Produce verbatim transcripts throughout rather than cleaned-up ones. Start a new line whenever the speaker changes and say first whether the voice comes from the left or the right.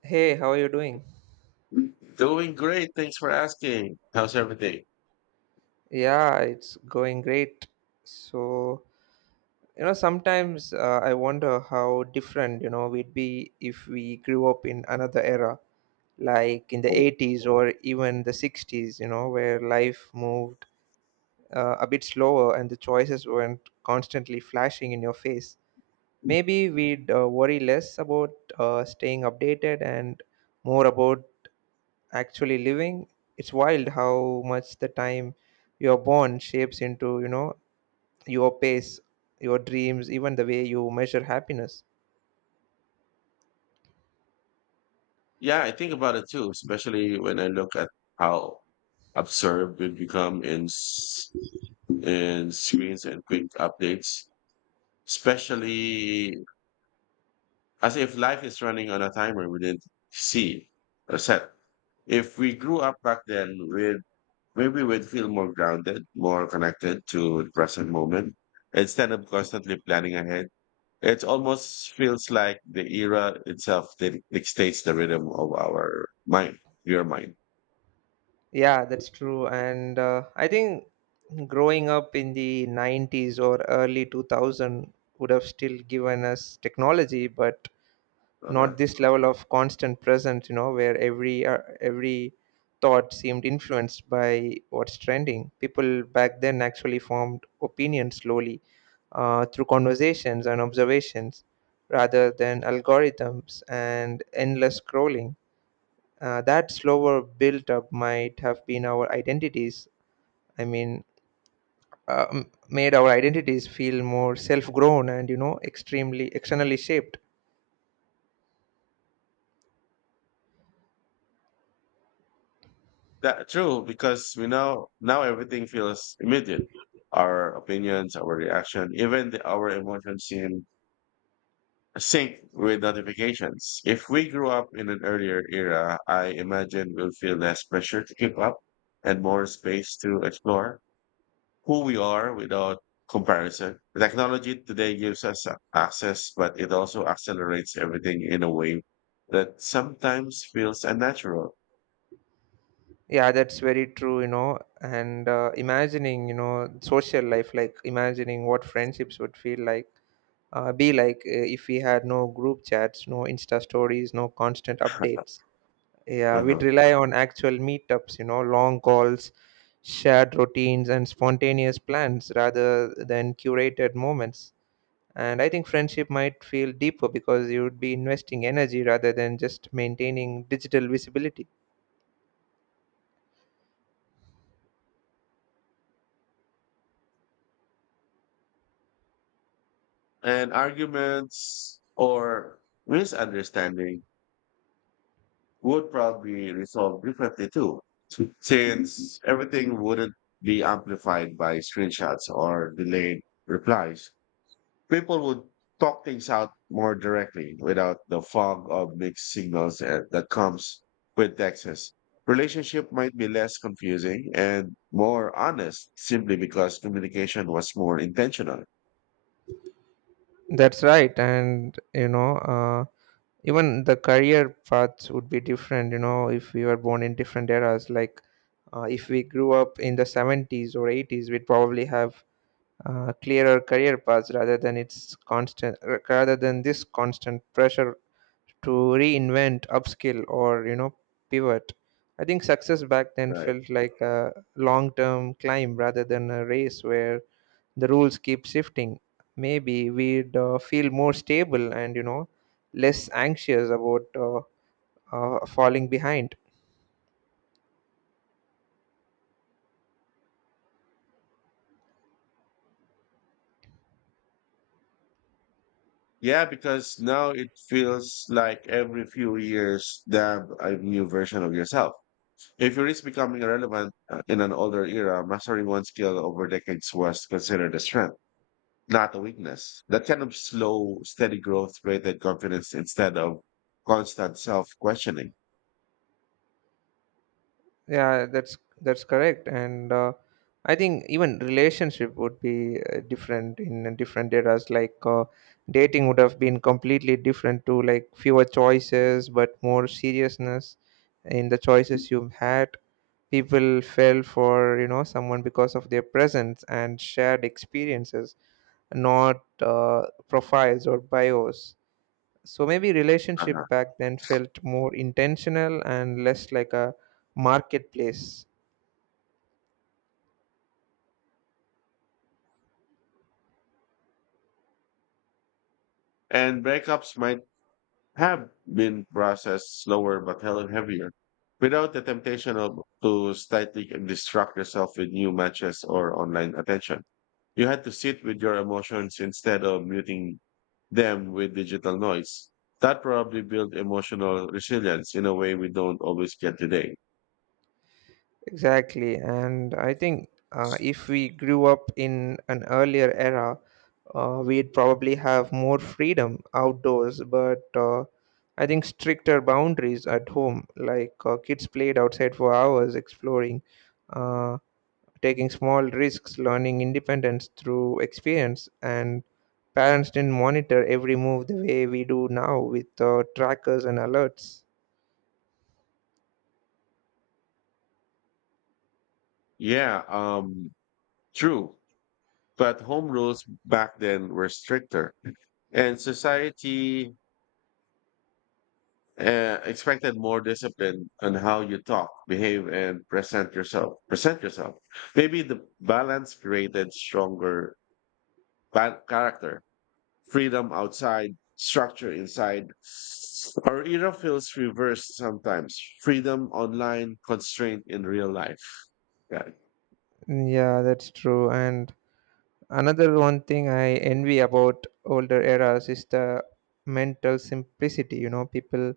right: Hey, how are you doing?
left: Doing great. Thanks for asking. How's everything?
right: Yeah, it's going great. So, you know, sometimes uh, I wonder how different, you know, we'd be if we grew up in another era, like in the
left: Oh,
right: eighties or even the sixties, you know, where life moved uh, a bit slower and the choices weren't constantly flashing in your face. Maybe we'd uh, worry less about uh, staying updated and more about actually living it's wild how much the time you're born shapes into you know your pace, your dreams, even the way you measure happiness
left: yeah, I think about it too, especially when I look at how absurd we've become in s- in screens and quick updates, especially as if life is running on a timer we didn't see or set. If we grew up back then, we'd maybe we'd feel more grounded, more connected to the present moment instead of constantly planning ahead. It almost feels like the era itself dic- dictates the rhythm of our mind, your mind.
right: yeah that's true. And uh, i think growing up in the nineties or early two thousand would have still given us technology, but
left: Uh,
right: not this level of constant presence, you know where every uh, every thought seemed influenced by what's trending. People back then actually formed opinions slowly, uh, through conversations and observations rather than algorithms and endless scrolling. Uh, that slower build up might have been our identities. I mean, um, Made our identities feel more self grown and, you know, extremely externally shaped.
left: that true because we know now everything feels immediate. Our opinions, our reaction, even the, our emotions seem sync with notifications. If we grew up in an earlier era, I imagine we'll feel less pressure to keep up and more space to explore who we are without comparison. Technology today gives us a- access, but it also accelerates everything in a way that sometimes feels unnatural.
right: Yeah, that's very true, you know. And uh, imagining, you know, social life, like imagining what friendships would feel like, uh, be like uh, if we had no group chats, no Insta stories, no constant updates. Yeah, we'd
left: Mhm.
right: rely on actual meetups, you know, long calls, shared routines, and spontaneous plans rather than curated moments. And I think friendship might feel deeper because you would be investing energy rather than just maintaining digital visibility.
left: And arguments or misunderstanding would probably resolve differently too, since everything wouldn't be amplified by screenshots or delayed replies. People would talk things out more directly without the fog of mixed signals and- that comes with Texas. Relationship might be less confusing and more honest simply because communication was more intentional.
right: That's right. And, you know, uh, even the career paths would be different, you know, if we were born in different eras. Like, uh, if we grew up in the seventies or eighties, we'd probably have uh, clearer career paths rather than its constant r- rather than this constant pressure to reinvent, upskill, or you know pivot. I think success back then
left: Right.
right: felt like a long term climb rather than a race where the rules keep shifting. Maybe we'd uh, feel more stable and, you know less anxious about uh, uh, falling behind.
left: Yeah, because now it feels like every few years, damn, a new version of yourself. If you risk becoming irrelevant uh, in an older era, mastering one skill over decades was considered a strength, not a weakness. That kind of slow, steady growth created confidence instead of constant self questioning.
right: Yeah, that's that's correct. And uh, i think even relationship would be uh, different in different eras. Like uh, dating would have been completely different to like fewer choices but more seriousness in the choices you had. People fell for, you know someone, because of their presence and shared experiences, not uh, profiles or bios. So maybe
left: Uh-huh.
right: relationship back then felt more intentional and less like a marketplace.
left: And breakups might have been processed slower but held heavier without the temptation of, to slightly distract yourself with new matches or online attention. You had to sit with your emotions instead of muting them with digital noise. That probably built emotional resilience in a way we don't always get today.
right: Exactly, and I think uh, if we grew up in an earlier era, uh, we'd probably have more freedom outdoors, but uh, I think stricter boundaries at home. Like uh, kids played outside for hours, exploring, uh, taking small risks, learning independence through experience, and parents didn't monitor every move the way we do now with uh, trackers and alerts.
left: Yeah, um, true. But home rules back then were stricter, and society uh, expected more discipline on how you talk, behave, and present yourself. Present yourself. Maybe the balance created stronger ba- character, freedom outside, structure inside. Our era feels reversed sometimes. Freedom online, constraint in real life. Yeah,
right: Yeah, that's true. And another one thing I envy about older eras is the mental simplicity. You know, people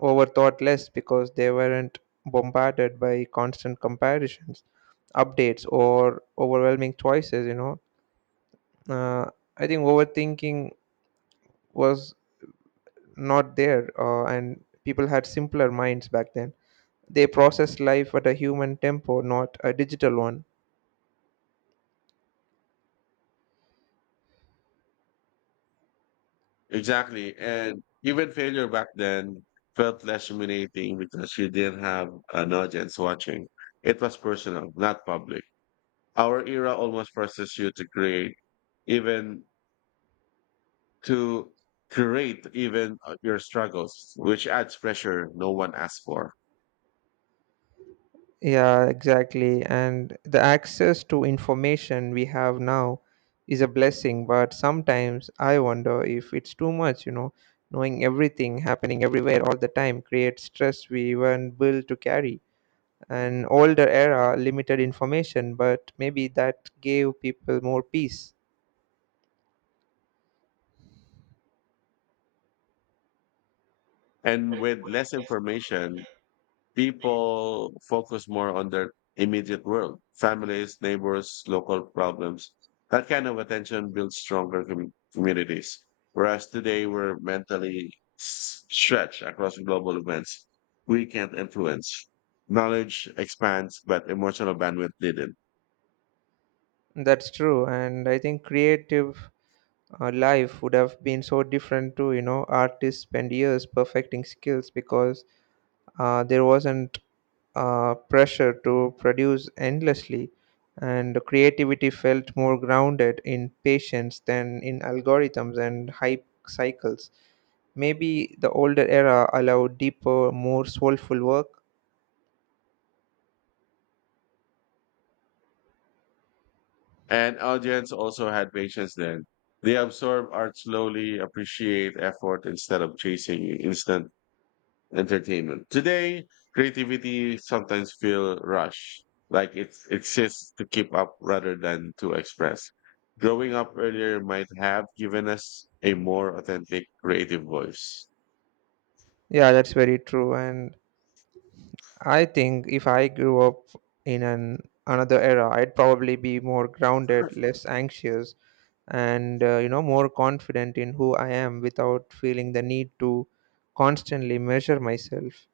right: overthought less because they weren't bombarded by constant comparisons, updates, or overwhelming choices. You know, uh, I think overthinking was not there, uh, and people had simpler minds back then. They processed life at a human tempo, not a digital one.
left: exactly. And even failure back then felt less humiliating because you didn't have an audience watching. It was personal, not public. Our era almost forces you to create, even to create even uh, your struggles, which adds pressure no one asked for.
right: Yeah, exactly. And the access to information we have now is a blessing, but sometimes I wonder if it's too much, you know, knowing everything happening everywhere all the time creates stress we weren't built to carry. An older era limited information, but maybe that gave people more peace.
left: And with less information, people focus more on their immediate world, families, neighbors, local problems. That kind of attention builds stronger com- communities. Whereas today we're mentally s- stretched across global events we can't influence. Knowledge expands, but emotional bandwidth didn't.
right: That's true, and I think creative uh, life would have been so different too. You know, artists spend years perfecting skills because uh, there wasn't uh, pressure to produce endlessly, and creativity felt more grounded in patience than in algorithms and hype cycles. Maybe the older era allowed deeper, more soulful work.
left: And audience also had patience then. They absorb art slowly, appreciate effort instead of chasing instant entertainment. Today, creativity sometimes feel rushed, like it's exists to keep up rather than to express. Growing up earlier might have given us a more authentic creative voice.
right: Yeah, that's very true. And I think if I grew up in an another era, I'd probably be more grounded, less anxious, and, uh, you know, more confident in who I am without feeling the need to constantly measure myself.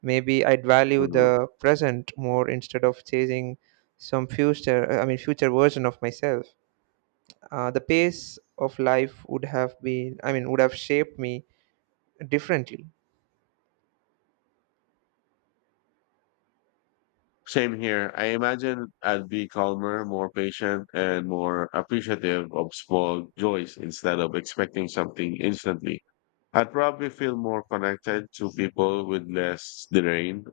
right: Maybe I'd value
left: Mhm.
right: the present more instead of chasing some future, I mean, future version of myself. Uh, the pace of life would have been, I mean, would have shaped me differently.
left: Same here. I imagine I'd be calmer, more patient, and more appreciative of small joys instead of expecting something instantly. I'd probably feel more connected to people with less drained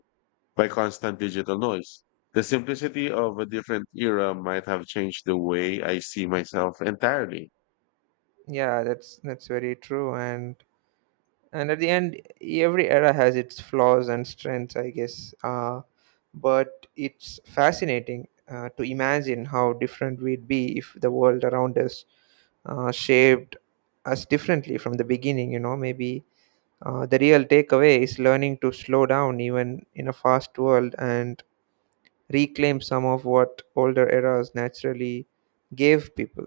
left: by constant digital noise. The simplicity of a different era might have changed the way I see myself entirely.
right: Yeah, that's that's very true. And and at the end, every era has its flaws and strengths, I guess. Uh, but it's fascinating uh, to imagine how different we'd be if the world around us uh, shaped us differently from the beginning. You know, maybe Uh, the real takeaway is learning to slow down even in a fast world and reclaim some of what older eras naturally gave people.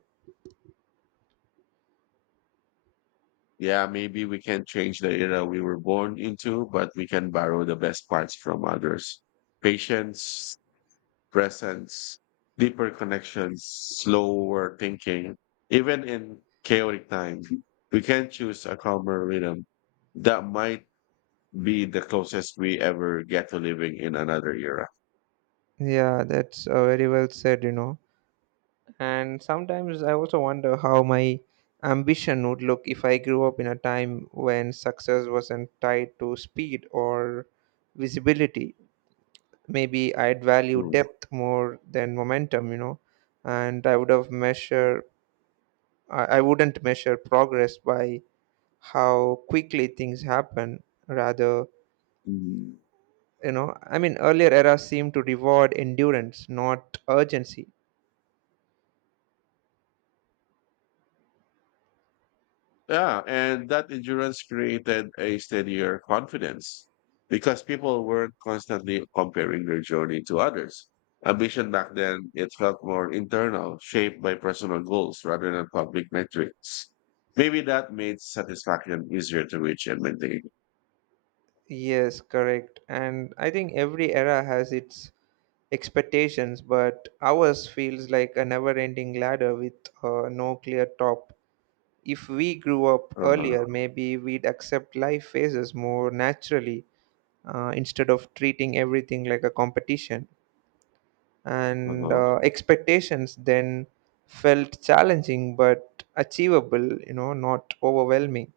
left: Yeah, maybe we can not change the era we were born into, but we can borrow the best parts from others. Patience, presence, deeper connections, slower thinking, even in chaotic times, we can choose a calmer rhythm that might be the closest we ever get to living in another era.
right: Yeah, that's uh, very well said, you know. And sometimes I also wonder how my ambition would look if I grew up in a time when success wasn't tied to speed or visibility. Maybe I'd value
left: Mm.
right: depth more than momentum, you know, and I would have measure I I wouldn't measure progress by how quickly things happen rather.
left: Mm.
right: You know i mean earlier eras seem to reward endurance, not urgency.
left: Yeah, and that endurance created a steadier confidence because people weren't constantly comparing their journey to others. Ambition back then, it felt more internal, shaped by personal goals rather than public metrics. Maybe that made satisfaction easier to reach and maintain.
right: Yes, correct. And I think every era has its expectations, but ours feels like a never ending ladder with uh, no clear top. If we grew up
left: Uh-huh,
right: earlier, maybe we'd accept life phases more naturally, uh, instead of treating everything like a competition. And
left: uh-huh.
right: uh, expectations then felt challenging but achievable, you know not overwhelming.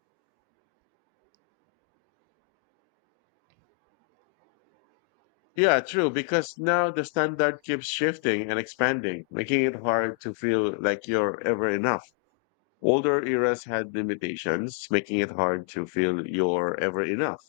left: Yeah, true, because now the standard keeps shifting and expanding, making it hard to feel like you're ever enough. Older eras had limitations, making it hard to feel you're ever enough.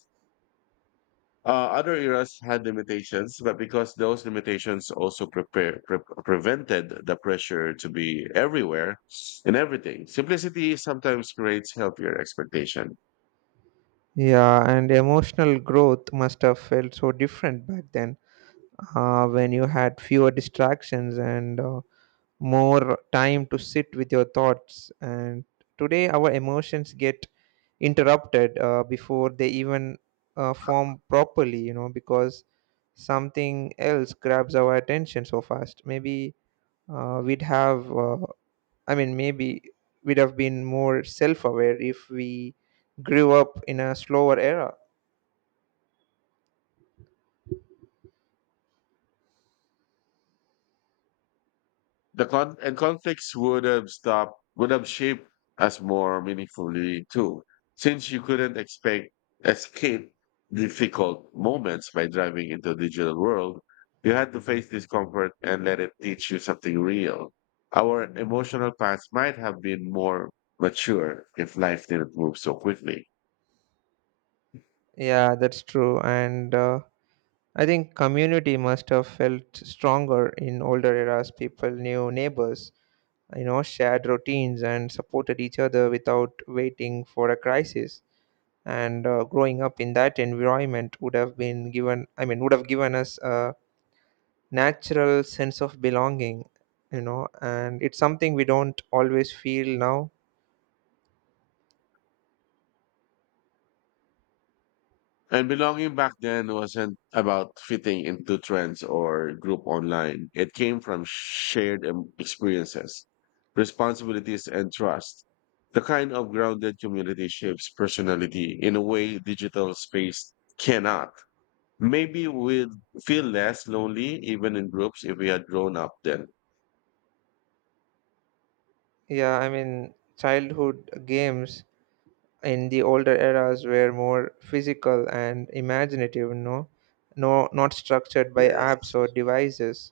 left: Uh, other eras had limitations, but because those limitations also prepare, pre- prevented the pressure to be everywhere and everything, simplicity sometimes creates healthier expectation.
right: Yeah, and emotional growth must have felt so different back then, uh, when you had fewer distractions and uh, more time to sit with your thoughts. And today our emotions get interrupted uh, before they even uh, form properly, you know because something else grabs our attention so fast. Maybe uh, we'd have uh, i mean maybe we'd have been more self-aware if we grew up in a slower era.
left: The con- and conflicts would have stopped, would have shaped us more meaningfully too, since you couldn't expect escape difficult moments by driving into a digital world. You had to face discomfort and let it teach you something real. Our emotional past might have been more mature if life didn't move so quickly.
right: Yeah, that's true. And uh, i think community must have felt stronger in older eras. People knew neighbors, you know shared routines, and supported each other without waiting for a crisis. And uh, growing up in that environment would have been given i mean would have given us a natural sense of belonging, you know, and it's something we don't always feel now.
left: And belonging back then wasn't about fitting into trends or group online. It came from shared em- experiences, responsibilities, and trust. The kind of grounded community shapes personality in a way digital space cannot. Maybe we'd feel less lonely even in groups if we had grown up then.
right: Yeah, I mean, childhood games in the older eras were more physical and imaginative, you know, no, not structured by apps
left: Yes.
right: or devices.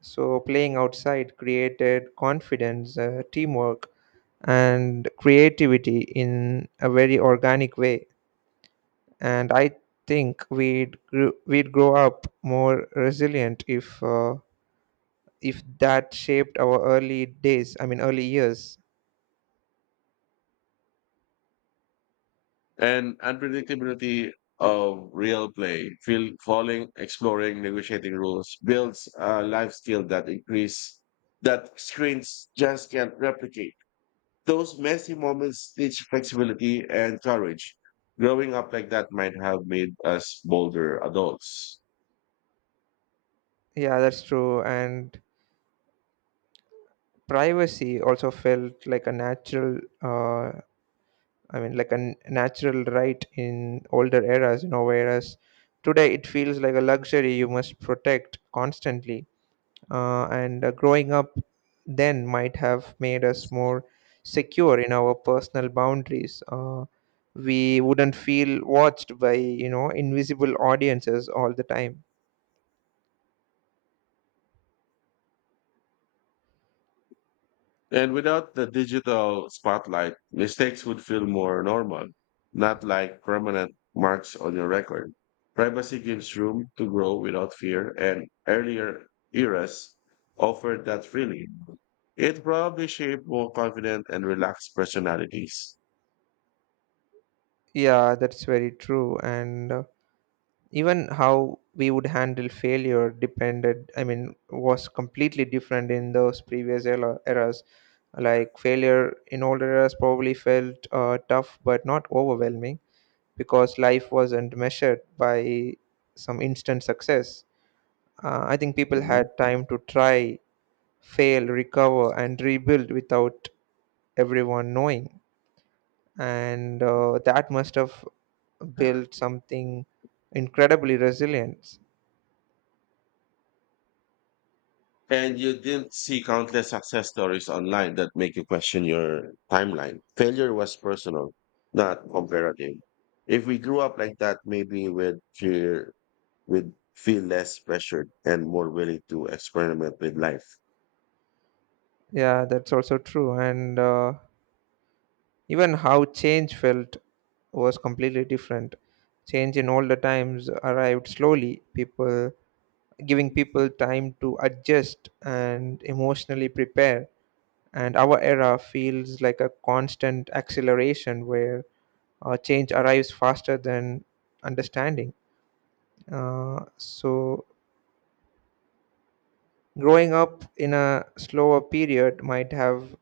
right: So playing outside created confidence, uh, teamwork, and creativity in a very organic way. And I think we'd grew, we'd grow up more resilient if uh, if that shaped our early days. I mean, early years.
left: And unpredictability of real play, feel falling, exploring, negotiating rules, builds a life skill that increase that screens just can't replicate. Those messy moments teach flexibility and courage. Growing up like that might have made us bolder adults.
right: Yeah, that's true. And privacy also felt like a natural. Uh, I mean, like a n- natural right in older eras. You know, whereas today it feels like a luxury you must protect constantly. Uh, and uh, Growing up then might have made us more secure in our personal boundaries. Uh, we wouldn't feel watched by, you know invisible audiences all the time.
left: And without the digital spotlight, mistakes would feel more normal, not like permanent marks on your record. Privacy gives room to grow without fear, and earlier eras offered that freely. It probably shaped more confident and relaxed personalities.
right: Yeah, that's very true. And uh, even how we would handle failure depended, I mean, was completely different in those previous era- eras. Like failure in older eras probably felt uh, tough but not overwhelming because life wasn't measured by some instant success. Uh, I think people
left: Mhm.
right: had time to try, fail, recover, and rebuild without everyone knowing. And uh, that must have built something incredibly resilient.
left: And you didn't see countless success stories online that make you question your timeline. Failure was personal, not comparative. If we grew up like that, maybe we'd fear would feel less pressured and more willing to experiment with life.
right: Yeah, that's also true. And uh, even how change felt was completely different. Change in older times arrived slowly. People giving people time to adjust and emotionally prepare. And our era feels like a constant acceleration where uh, change arrives faster than understanding. Uh, so, growing up in a slower period might have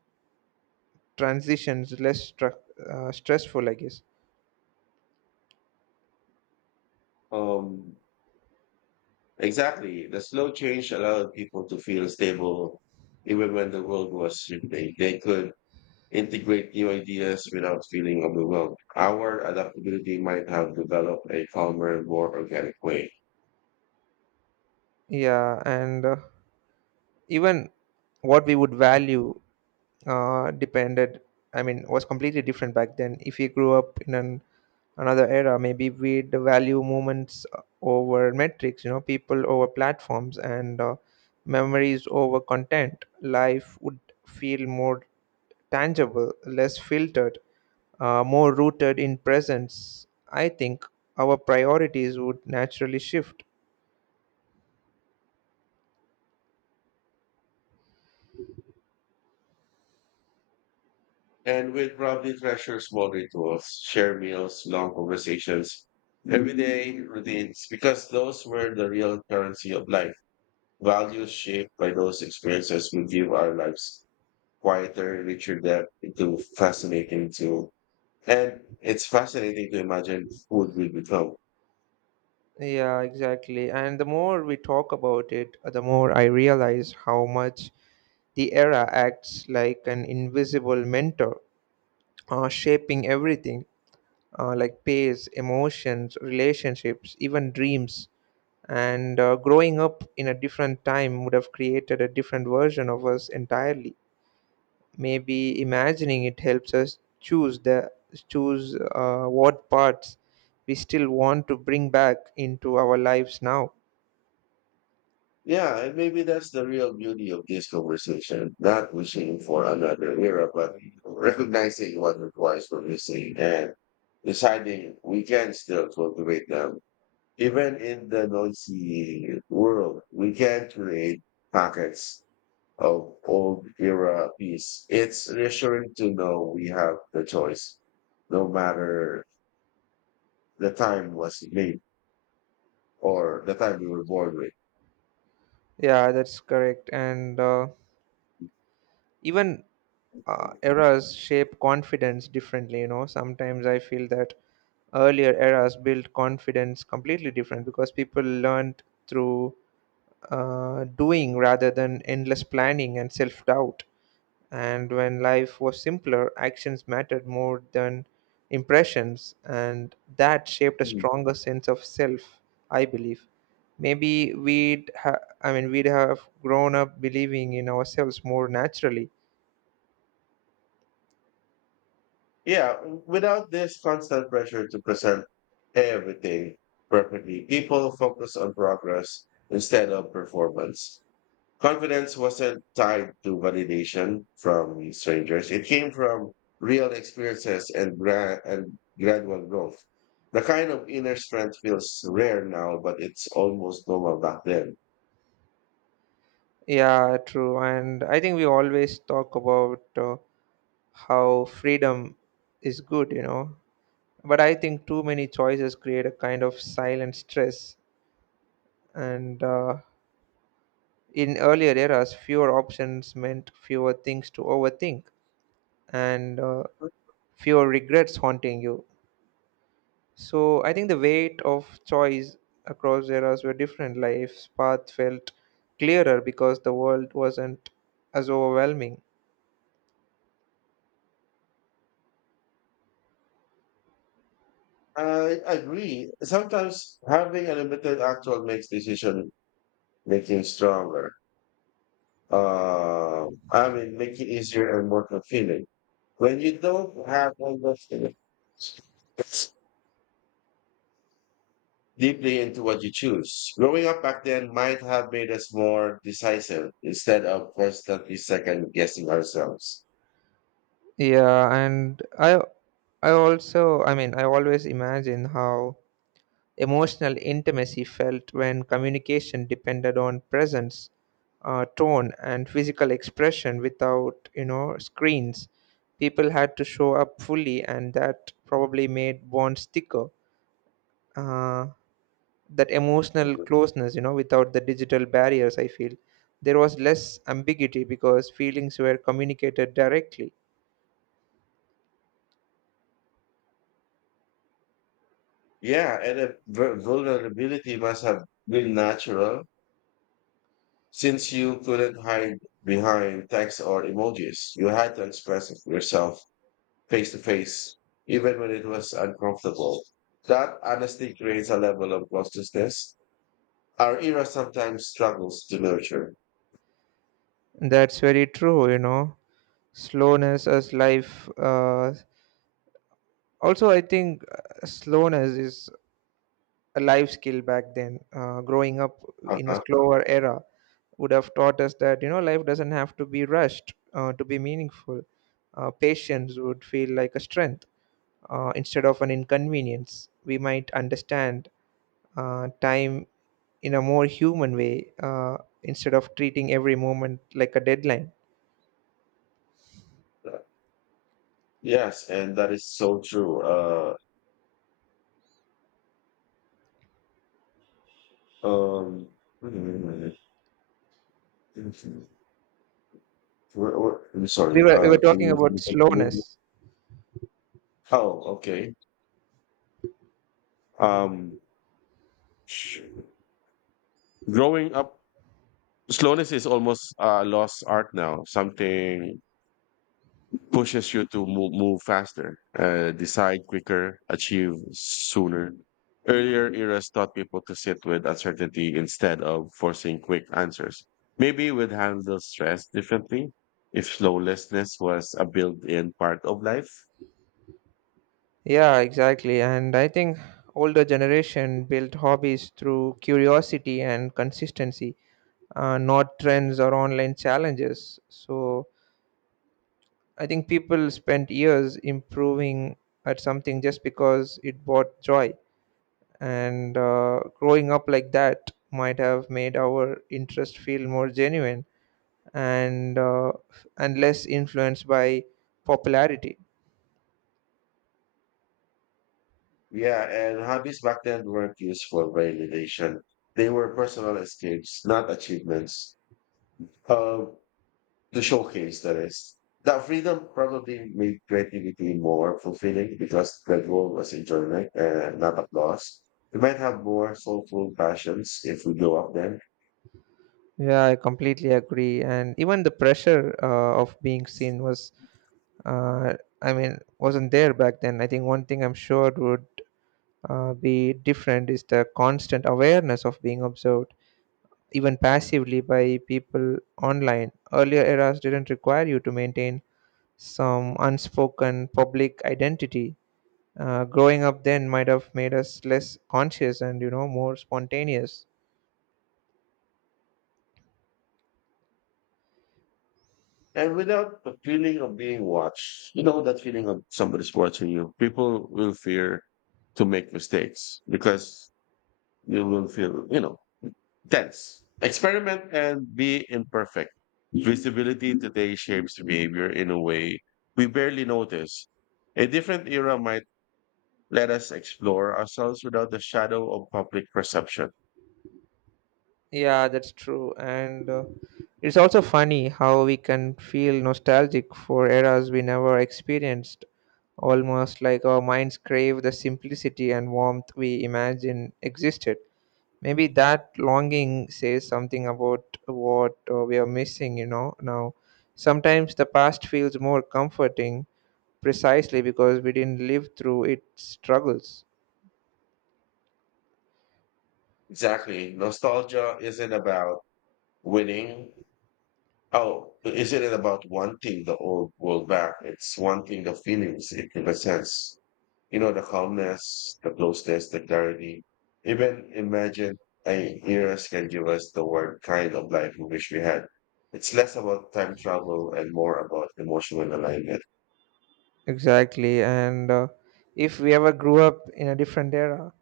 right: transitions less stru- uh, stressful, I guess.
left: Um, exactly. The slow change allowed people to feel stable even when the world was shifting. They could integrate new ideas without feeling overwhelmed. Our adaptability might have developed a calmer, more organic way.
right: Yeah, and uh, even what we would value uh, depended, I mean, was completely different back then. If you grew up in an another era, maybe we'd value moments uh, over metrics, you know, people over platforms, and uh, memories over content. Life would feel more tangible, less filtered, uh, more rooted in presence. I think our priorities would naturally shift.
left: And we'd probably treasure small rituals, share meals, long conversations, everyday routines, because those were the real currency of life. Values shaped by those experiences will give our lives quieter, richer depth into fascinating to and it's fascinating to imagine who it will become.
right: Yeah, exactly. And the more we talk about it, uh, the more I realize how much the era acts like an invisible mentor, uh, shaping everything, uh, like pace, emotions, relationships, even dreams. And uh, growing up in a different time would have created a different version of us entirely. Maybe imagining it helps us choose the choose uh, what parts we still want to bring back into our lives now.
left: Yeah, and maybe that's the real beauty of this conversation, not wishing for another era, but recognizing what requires for missing and deciding we can still cultivate them. Even in the noisy world, we can create pockets of old era piece. It's reassuring to know we have the choice, no matter the time was made or the time we were born with.
right: Yeah, that's correct. And uh, even uh, eras shape confidence differently, you know. Sometimes I feel that earlier eras built confidence completely different because people learned through uh, doing rather than endless planning and self-doubt. And when life was simpler, actions mattered more than impressions, and that shaped a
left: Mm.
right: stronger sense of self, I believe. Maybe we'd ha- i mean we'd have grown up believing in ourselves more naturally.
left: Yeah, without this constant pressure to present everything perfectly, people focus on progress instead of performance. Confidence wasn't tied to validation from strangers. It came from real experiences and, gra- and gradual growth. The kind of inner strength feels rare now, but it's almost normal back then.
right: Yeah, true. And I think we always talk about uh, how freedom is good, you know. But I think too many choices create a kind of silent stress. And uh, In earlier eras, fewer options meant fewer things to overthink and uh, fewer regrets haunting you. So I think the weight of choice across eras were different. Life's path felt clearer because the world wasn't as overwhelming.
left: I agree. Sometimes having a limited actual makes decision making stronger. Uh, I mean, make it easier and more confident. When you don't have all the deeply into what you choose. Growing up back then might have made us more decisive instead of constantly second guessing ourselves.
right: Yeah, and I I also I mean I always imagine how emotional intimacy felt when communication depended on presence, uh, tone and physical expression without, you know, screens. People had to show up fully and that probably made bonds thicker. Uh, that emotional closeness, you know, without the digital barriers, I feel there was less ambiguity because feelings were communicated directly.
left: Yeah, and if vu- vulnerability must have been natural since you couldn't hide behind text or emojis. You had to express yourself face to face, even when it was uncomfortable. That honesty creates a level of closeness our era sometimes struggles to nurture.
right: That's very true, you know. Slowness as life. Uh, also, I think uh, slowness is a life skill back then. Uh, growing up in a
left: Uh-huh.
right: slower era would have taught us that, you know, life doesn't have to be rushed uh, to be meaningful. Uh, patience would feel like a strength uh, instead of an inconvenience. We might understand uh, time in a more human way uh, instead of treating every moment like a deadline.
left: Yes, and that is so true. Uh, um, mm, mm, where- where- I'm
right: We
left: sorry.
right: were, we were
left: Uh,
right: talking
left: can you, can
right: about
left: you continue?
right: slowness.
left: Oh, okay. Um, sh- Growing up, slowness is almost a lost art now. Something pushes you to move, move faster, uh, decide quicker, achieve sooner. Earlier eras taught people to sit with uncertainty instead of forcing quick answers. Maybe we'd handle stress differently if slowlessness was a built in part of life.
right: Yeah, exactly. And I think older generation built hobbies through curiosity and consistency, uh, not trends or online challenges. So I think people spent years improving at something just because it brought joy. And uh, growing up like that might have made our interest feel more genuine and uh, and less influenced by popularity.
left: Yeah, and hobbies back then weren't used for validation, they were personal escapes, not achievements. Um, to showcase the rest. That freedom probably made creativity more fulfilling because the goal was enjoyment and not applause. We might have more soulful passions if we go up them.
right: Yeah, I completely agree. And even the pressure uh, of being seen was, uh, I mean, wasn't there back then. I think one thing I'm sure would uh, be different is the constant awareness of being observed, even passively by people online. Earlier eras didn't require you to maintain some unspoken public identity. Uh, growing up then might have made us less conscious and, you know, more spontaneous.
left: And without the feeling of being watched, you know, that feeling of somebody's watching you, people will fear to make mistakes because you will feel, you know, tense. Experiment and be imperfect. Visibility today shapes behavior in a way we barely notice. A different era might let us explore ourselves without the shadow of public perception.
right: Yeah, that's true. And uh, it's also funny how we can feel nostalgic for eras we never experienced, almost like our minds crave the simplicity and warmth we imagine existed. Maybe that longing says something about what uh, we are missing, you know, now. Sometimes the past feels more comforting precisely because we didn't live through its struggles.
left: Exactly. Nostalgia isn't about winning, oh, is it about wanting the old world back? It's wanting the feelings it represents. You know, the calmness, the closeness, the clarity. Even imagine a years can give us the word kind of life we wish we had. It's less about time travel and more about emotional alignment.
right: Exactly. And uh, if we ever grew up in a different era,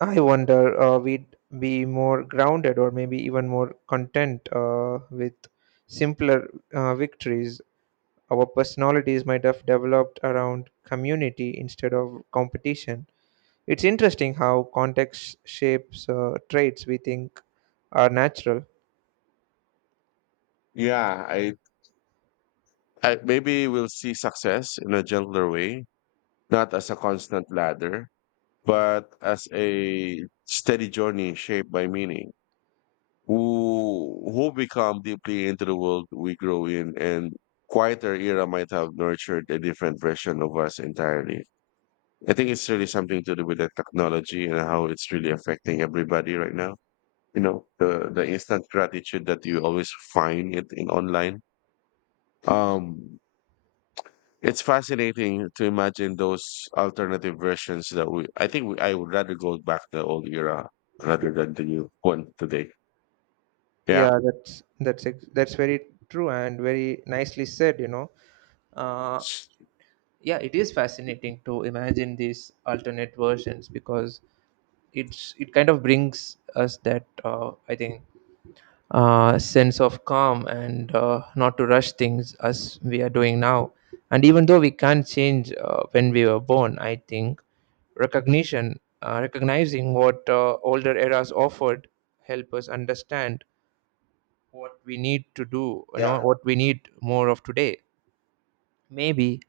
right: I wonder uh, we'd be more grounded or maybe even more content uh, with simpler uh, victories. Our personalities might have developed around community instead of competition. It's interesting how context shapes uh, traits we think are natural.
left: Yeah, I, I maybe we'll see success in a gentler way, not as a constant ladder, but as a steady journey shaped by meaning. who who become deeply into the world we grow in and quieter era might have nurtured a different version of us entirely. I think it's really something to do with the technology and how it's really affecting everybody right now. You know, the the instant gratitude that you always find it in online. Um it's fascinating to imagine those alternative versions that we I think we, I would rather go back to the old era rather than the new one today. Yeah.
right: Yeah, that's that's ex- that's very true and very nicely said, you know. Uh, yeah, it is fascinating to imagine these alternate versions because it's it kind of brings us that uh, I think uh, sense of calm and uh, not to rush things as we are doing now. And even though we can't change uh, when we were born, I think recognition, uh, recognizing what uh, older eras offered, help us understand what we need to do. You
left: Yeah.
right: know what we need more of today. Maybe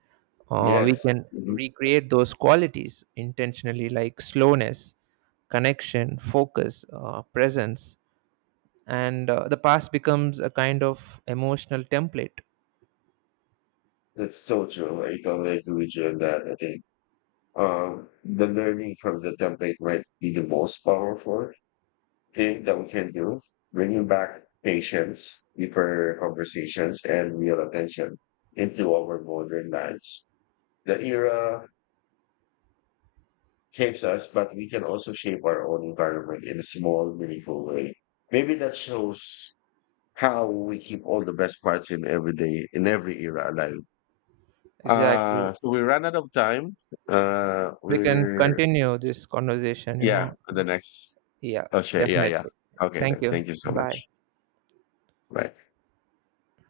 right: uh, we
left: Yes.
right: can recreate those qualities intentionally, like slowness, connection, focus, uh, presence, and uh, the past becomes a kind of emotional template.
left: That's so true. I totally agree with you on that. I think um, the learning from the template might be the most powerful thing that we can do, bringing back patience, deeper conversations, and real attention into our modern lives. The era shapes us, but we can also shape our own environment in a small, meaningful way. Maybe that shows how we keep all the best parts in every day, in every era alive.
right: Exactly.
left: Uh, so we ran out of time. Uh,
right: We can
left: we're
right: continue this conversation, you
left: Yeah,
right: know.
left: the next.
right: Yeah,
left: Oh shit, yeah, yeah.
right: definitely.
left: Okay
right: Thank
left: then.
right: you.
left: Thank you so
right: Bye.
left: much. Bye.